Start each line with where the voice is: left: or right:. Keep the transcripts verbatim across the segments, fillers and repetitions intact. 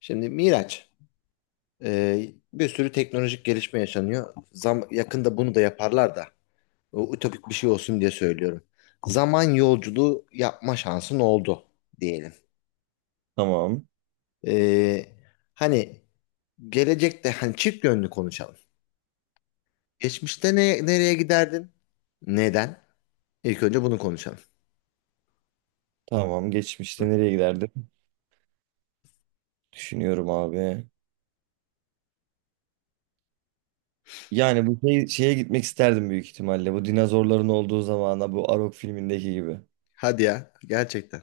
left: Şimdi Miraç, e, bir sürü teknolojik gelişme yaşanıyor. Zam yakında bunu da yaparlar da. O ütopik bir şey olsun diye söylüyorum. Zaman yolculuğu yapma şansın oldu diyelim.
right: Tamam.
left: E, hani gelecekte hani çift yönlü konuşalım. Geçmişte ne, nereye giderdin? Neden? İlk önce bunu konuşalım.
right: Tamam. Geçmişte
left: Hı.
right: nereye giderdim? Düşünüyorum abi. Yani bu şey, şeye gitmek isterdim büyük ihtimalle. Bu dinozorların olduğu zamana bu Arok filmindeki gibi.
left: Hadi ya, gerçekten.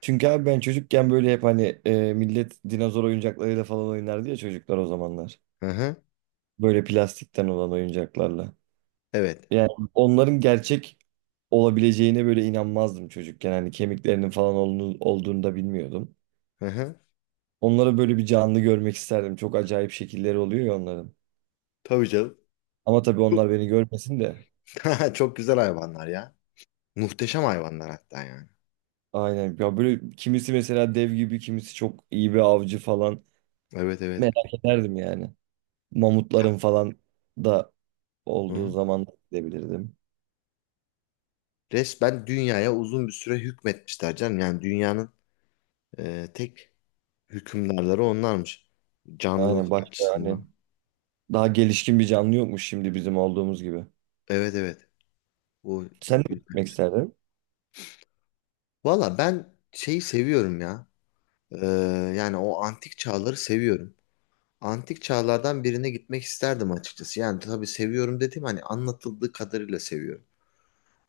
right: Çünkü abi ben çocukken böyle hep hani e, millet dinozor oyuncaklarıyla falan oynardı ya çocuklar o zamanlar.
left: Hı hı.
right: Böyle plastikten olan oyuncaklarla.
left: Evet.
right: Yani onların gerçek olabileceğine böyle inanmazdım çocukken. Hani kemiklerinin falan olduğunu, olduğunu da bilmiyordum.
left: Hı hı.
right: Onları böyle bir canlı görmek isterdim. Çok acayip şekilleri oluyor ya onların.
left: Tabii canım.
right: Ama tabii
left: Çok
right: onlar beni görmesin de.
left: Çok güzel hayvanlar ya. Muhteşem hayvanlar hatta yani.
right: Aynen. Ya böyle kimisi mesela dev gibi, kimisi çok iyi bir avcı falan.
left: Evet evet.
right: Merak ederdim yani.
left: Hı
right: Mamutların falan da olduğu
left: hı.
right: zaman da gidebilirdim.
left: Resmen dünyaya uzun bir süre hükmetmişler canım. Yani dünyanın e, tek hükümdarları onlarmış.
right: Aynen
left: Canlılık
right: başka hani
left: açısından.
right: daha gelişkin bir canlı yokmuş şimdi bizim olduğumuz gibi.
left: Evet evet. O
right: Sen de
left: güzel.
right: gitmek isterdin.
left: Valla ben şeyi seviyorum ya. Ee, yani o antik çağları seviyorum. Antik çağlardan birine gitmek isterdim açıkçası. Yani tabii seviyorum dediğim hani anlatıldığı kadarıyla seviyorum.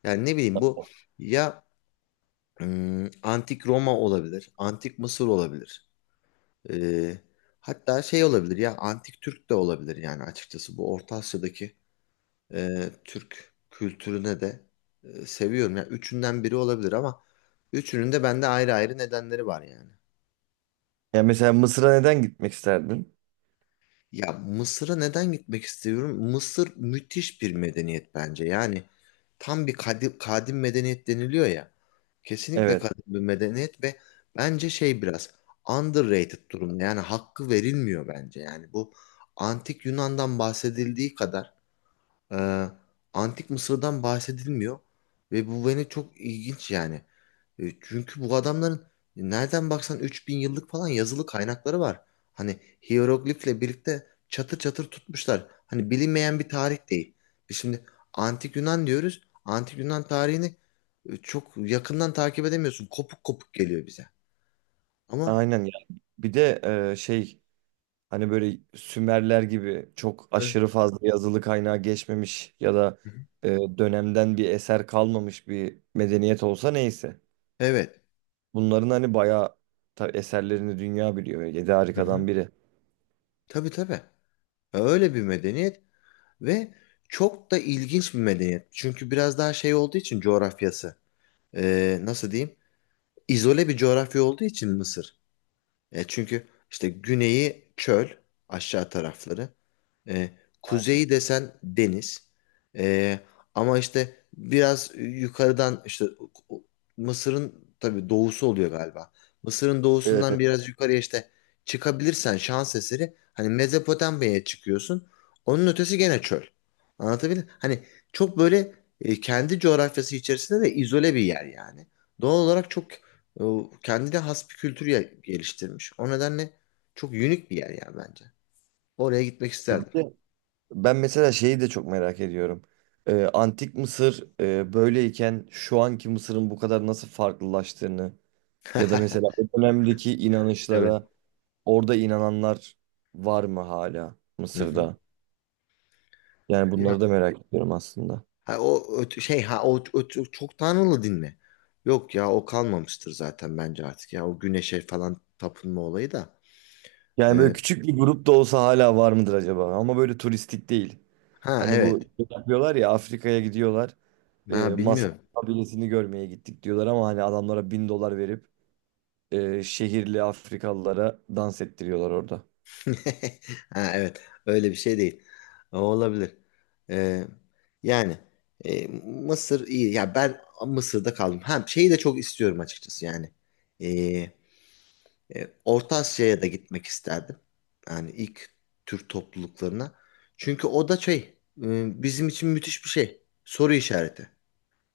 left: Yani ne bileyim bu ya ım, antik Roma olabilir, antik Mısır olabilir. Ee, hatta şey olabilir ya antik Türk de olabilir yani açıkçası bu Orta Asya'daki e, Türk kültürüne de e, seviyorum. Yani üçünden biri olabilir ama üçünün de bende ayrı ayrı nedenleri var yani.
right: Ya mesela Mısır'a neden gitmek isterdin?
left: Ya Mısır'a neden gitmek istiyorum? Mısır müthiş bir medeniyet bence. Yani tam bir kadim, kadim medeniyet deniliyor ya. Kesinlikle
right: Evet.
left: kadim bir medeniyet ve bence şey biraz underrated durumda. Yani hakkı verilmiyor bence. Yani bu antik Yunan'dan bahsedildiği kadar ee, Antik Mısır'dan bahsedilmiyor ve bu beni çok ilginç yani. E, Çünkü bu adamların nereden baksan üç bin yıllık falan yazılı kaynakları var. Hani hiyeroglifle birlikte çatır çatır tutmuşlar. Hani bilinmeyen bir tarih değil. Biz şimdi Antik Yunan diyoruz. Antik Yunan tarihini e, çok yakından takip edemiyorsun. Kopuk kopuk geliyor bize. Ama
right: Aynen ya. Bir de e, şey hani böyle Sümerler gibi çok
left: Evet.
right: aşırı fazla yazılı kaynağa geçmemiş ya da
left: Hı hı.
right: e, dönemden bir eser kalmamış bir medeniyet olsa neyse.
left: Evet.
right: Bunların hani bayağı tabii eserlerini dünya biliyor. Yedi
left: Hı hı.
right: harikadan biri.
left: Tabii tabii. Öyle bir medeniyet. Ve çok da ilginç bir medeniyet. Çünkü biraz daha şey olduğu için coğrafyası. e, nasıl diyeyim? İzole bir coğrafya olduğu için Mısır. E, çünkü işte güneyi çöl aşağı tarafları. E, kuzeyi desen deniz. E, ama işte biraz yukarıdan işte Mısır'ın tabii doğusu oluyor galiba. Mısır'ın
right: Evet.
left: doğusundan
right: Evet.
left: biraz yukarıya işte çıkabilirsen şans eseri hani Mezopotamya'ya çıkıyorsun. Onun ötesi gene çöl. Anlatabildim? Hani çok böyle e, kendi coğrafyası içerisinde de izole bir yer yani. Doğal olarak çok e, kendine has bir kültür ya- geliştirmiş. O nedenle çok unik bir yer yani bence. Oraya gitmek
right: Bir
left: isterdim.
right: de ben mesela şeyi de çok merak ediyorum. Ee, Antik Mısır e, böyleyken şu anki Mısır'ın bu kadar nasıl farklılaştığını ya da mesela o dönemdeki
left: Evet.
right: inanışlara orada inananlar var mı hala
left: Hı hı.
right: Mısır'da? Yani
left: Ya,
right: bunları da merak ediyorum aslında.
left: ha, o öt- şey, ha, o, o çok çok tanrılı din mi? Yok ya o kalmamıştır zaten bence artık ya o güneşe falan tapınma olayı da.
right: Yani
left: Ee,
right: böyle küçük bir grup da olsa hala var mıdır acaba? Ama böyle turistik değil.
left: ha
right: Hani bu
left: evet.
right: yapıyorlar ya, Afrika'ya gidiyorlar. E,
left: Ha
right: Masai
left: bilmiyorum.
right: kabilesini görmeye gittik diyorlar ama hani adamlara bin dolar verip e, şehirli Afrikalılara dans ettiriyorlar orada.
left: Ha evet. Öyle bir şey değil. O olabilir. Ee, yani e, Mısır iyi. Ya ben Mısır'da kaldım. Ha şeyi de çok istiyorum açıkçası yani. Ee, E, Orta Asya'ya da gitmek isterdim. Yani ilk Türk topluluklarına. Çünkü o da şey, e, bizim için müthiş bir şey. Soru işareti.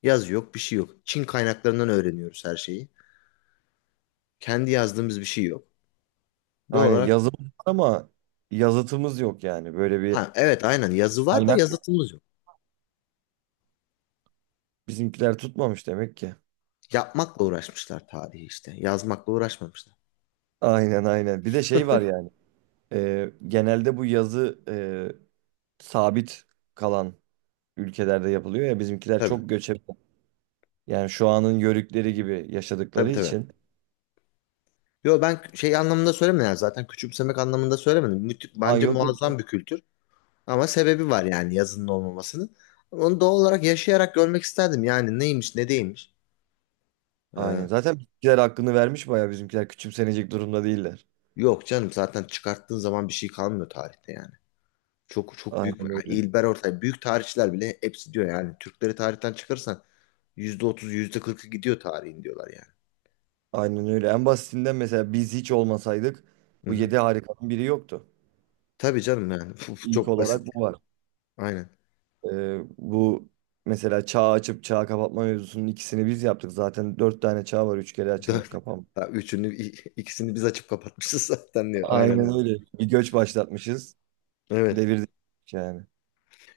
left: Yazı yok, bir şey yok. Çin kaynaklarından öğreniyoruz her şeyi. Kendi yazdığımız bir şey yok. Doğal
right: Aynen,
left: olarak,
right: yazımız var ama yazıtımız yok yani. Böyle bir
left: ha evet aynen yazı var da
right: kaynak yok.
left: yazıtımız yok.
right: Bizimkiler tutmamış demek ki.
left: Yapmakla uğraşmışlar tarihi işte. Yazmakla uğraşmamışlar.
right: Aynen, aynen. Bir de şey var yani. E, genelde bu yazı e, sabit kalan ülkelerde yapılıyor ya, bizimkiler
left: Tabii,
right: çok göçebe. Yani şu anın yörükleri gibi
left: tabii
right: yaşadıkları
left: tabii.
right: için.
left: Yo ben şey anlamında söylemedim yani zaten küçümsemek anlamında söylemedim. Müthi-
right: Ha,
left: bence
right: yok yok.
left: muazzam bir kültür. Ama sebebi var yani yazının olmamasının. Onu doğal olarak yaşayarak görmek isterdim. Yani neymiş ne değilmiş.
right: Aynen.
left: Ee,
right: Zaten bizimkiler hakkını vermiş, bayağı bizimkiler küçümsenecek durumda değiller.
left: Yok canım zaten çıkarttığın zaman bir şey kalmıyor tarihte yani. Çok çok büyük.
right: Aynen
left: Ha,
right: öyle.
left: İlber Ortay büyük tarihçiler bile hepsi diyor yani. Türkleri tarihten çıkarırsan yüzde %40'ı gidiyor tarihin diyorlar yani.
right: Aynen öyle. En basitinden mesela biz hiç olmasaydık
left: Hı
right: bu
left: hı.
right: yedi harikanın biri yoktu.
left: Tabii canım yani. Bu
right: İlk
left: çok
right: olarak
left: basit.
right: bu var.
left: Aynen.
right: Ee, bu mesela çağ açıp çağ kapatma mevzusunun ikisini biz yaptık. Zaten dört tane çağ var. Üç kere açılmış
left: Dört.
right: kapanmış.
left: Ha, Üçünü i- ikisini biz açıp kapatmışız zaten diyor. Aynen
right: Aynen
left: öyle.
right: öyle. Bir göç başlatmışız.
left: Evet.
right: Devirdik yani.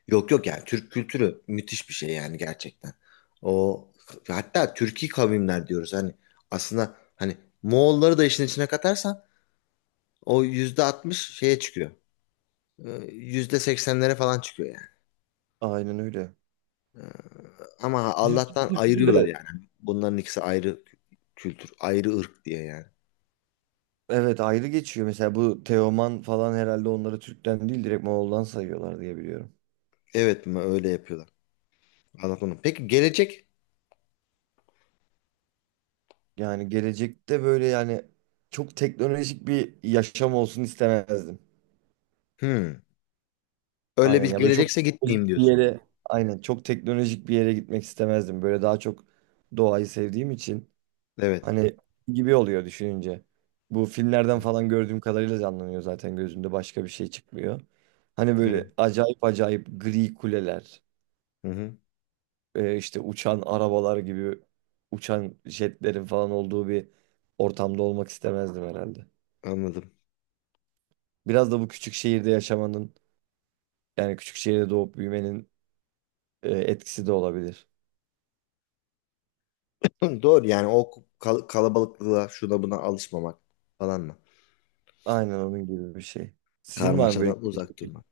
left: Yok yok yani Türk kültürü müthiş bir şey yani gerçekten. O hatta Türki kavimler diyoruz hani aslında hani Moğolları da işin içine katarsan o yüzde altmış şeye çıkıyor. Ee, Yüzde seksenlere falan çıkıyor yani.
right: Aynen öyle.
left: Ama
right: Bizim
left: Allah'tan
right: kültürü
left: ayırıyorlar
right: de
left: yani. Bunların ikisi ayrı kültür, ayrı ırk diye yani.
right: evet ayrı geçiyor. Mesela bu Teoman falan herhalde onları Türk'ten değil direkt Moğol'dan sayıyorlar diye biliyorum.
left: Evet mi öyle yapıyorlar. Anladım. Peki gelecek?
right: Yani gelecekte böyle yani çok teknolojik bir yaşam olsun istemezdim.
left: Hmm. Öyle
right: Aynen
left: bir
right: ya, böyle çok
left: gelecekse gitmeyeyim
right: teknolojik bir
left: diyorsun yani.
right: yere, aynen çok teknolojik bir yere gitmek istemezdim. Böyle daha çok doğayı sevdiğim için
left: Evet.
right: hani gibi oluyor düşününce. Bu
left: Hı
right: filmlerden
left: hı.
right: falan gördüğüm kadarıyla canlanıyor zaten gözümde, başka bir şey çıkmıyor. Hani
left: Evet.
right: böyle acayip acayip gri kuleler.
left: Hı hı.
right: e, işte uçan arabalar gibi uçan jetlerin falan olduğu bir ortamda olmak istemezdim herhalde.
left: Anladım.
right: Biraz da bu küçük şehirde yaşamanın, yani küçük şehirde doğup büyümenin e, etkisi de olabilir.
left: Hı, doğru yani o kal- kalabalıklığa şuna buna alışmamak falan mı?
right: Aynen onun gibi bir şey. Sizin var mı böyle
left: Karmaşadan uzak
right: gelecek
left: durmak.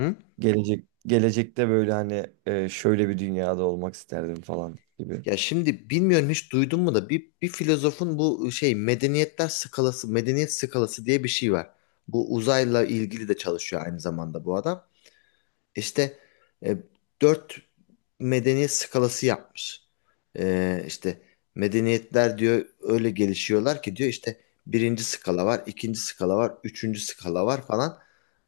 left: Hı?
right: gelecek- gelecekte böyle hani e, şöyle bir dünyada olmak isterdim falan gibi?
left: Ya şimdi bilmiyorum hiç duydun mu da bir, bir filozofun bu şey medeniyetler skalası, medeniyet skalası diye bir şey var. Bu uzayla ilgili de çalışıyor aynı zamanda bu adam. İşte e, dört medeniyet skalası yapmış. E, işte medeniyetler diyor öyle gelişiyorlar ki diyor işte birinci skala var, ikinci skala var, üçüncü skala var falan.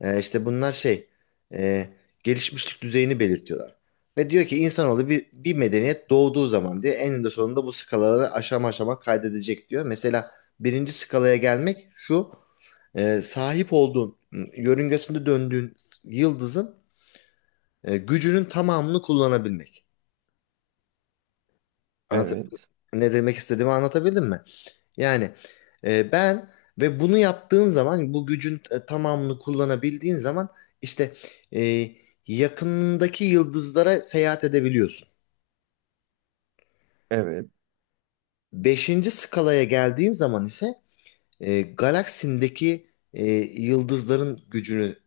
left: E, işte bunlar şey e, gelişmişlik düzeyini belirtiyorlar. Ve diyor ki insanoğlu bir, bir medeniyet doğduğu zaman diyor eninde sonunda bu skalaları aşama aşama kaydedecek diyor. Mesela birinci skalaya gelmek şu e, sahip olduğun, ıı, yörüngesinde döndüğün yıldızın e, gücünün tamamını kullanabilmek. Anlat
right: Evet.
left: Ne demek istediğimi anlatabildim mi? Yani e, ben ve bunu yaptığın zaman bu gücün e, tamamını kullanabildiğin zaman işte e, yakındaki yıldızlara seyahat edebiliyorsun.
right: Evet.
left: Beşinci skalaya geldiğin zaman ise e, galaksindeki e, yıldızların gücünü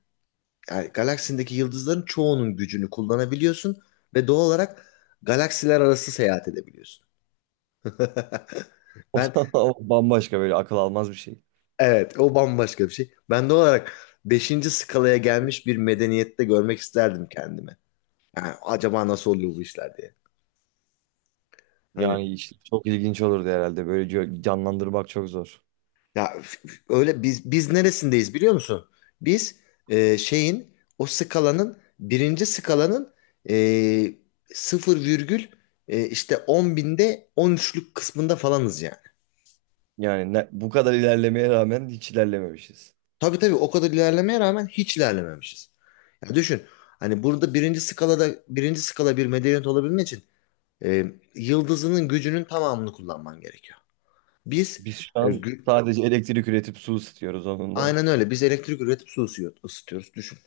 left: yani galaksindeki yıldızların çoğunun gücünü kullanabiliyorsun ve doğal olarak galaksiler arası seyahat edebiliyorsun.
right: O
left: Ben
right: da- o bambaşka böyle akıl almaz bir şey.
left: Evet, o bambaşka bir şey. Ben de olarak beşinci skalaya gelmiş bir medeniyette görmek isterdim kendimi. Yani acaba nasıl oluyor bu işler diye. Hani
right: Yani işte çok ilginç olurdu herhalde. Böyle gö- canlandırmak çok zor.
left: ya f- f- öyle biz biz neresindeyiz biliyor musun? Biz e, şeyin o skalanın birinci skalanın e, sıfır virgül e, işte on binde on üçlük kısmında falanız yani.
right: Yani ne- bu kadar ilerlemeye rağmen hiç ilerlememişiz.
left: Tabii tabii o kadar ilerlemeye rağmen hiç ilerlememişiz. Ya düşün hani burada birinci skalada birinci skala bir medeniyet olabilmek için e, yıldızının gücünün tamamını kullanman gerekiyor. Biz
right: Biz şu
left: e,
right: an
left: gü-
right: sadece elektrik üretip su ısıtıyoruz onunla.
left: aynen öyle. Biz elektrik üretip su ısıyor- ısıtıyoruz. Düşün.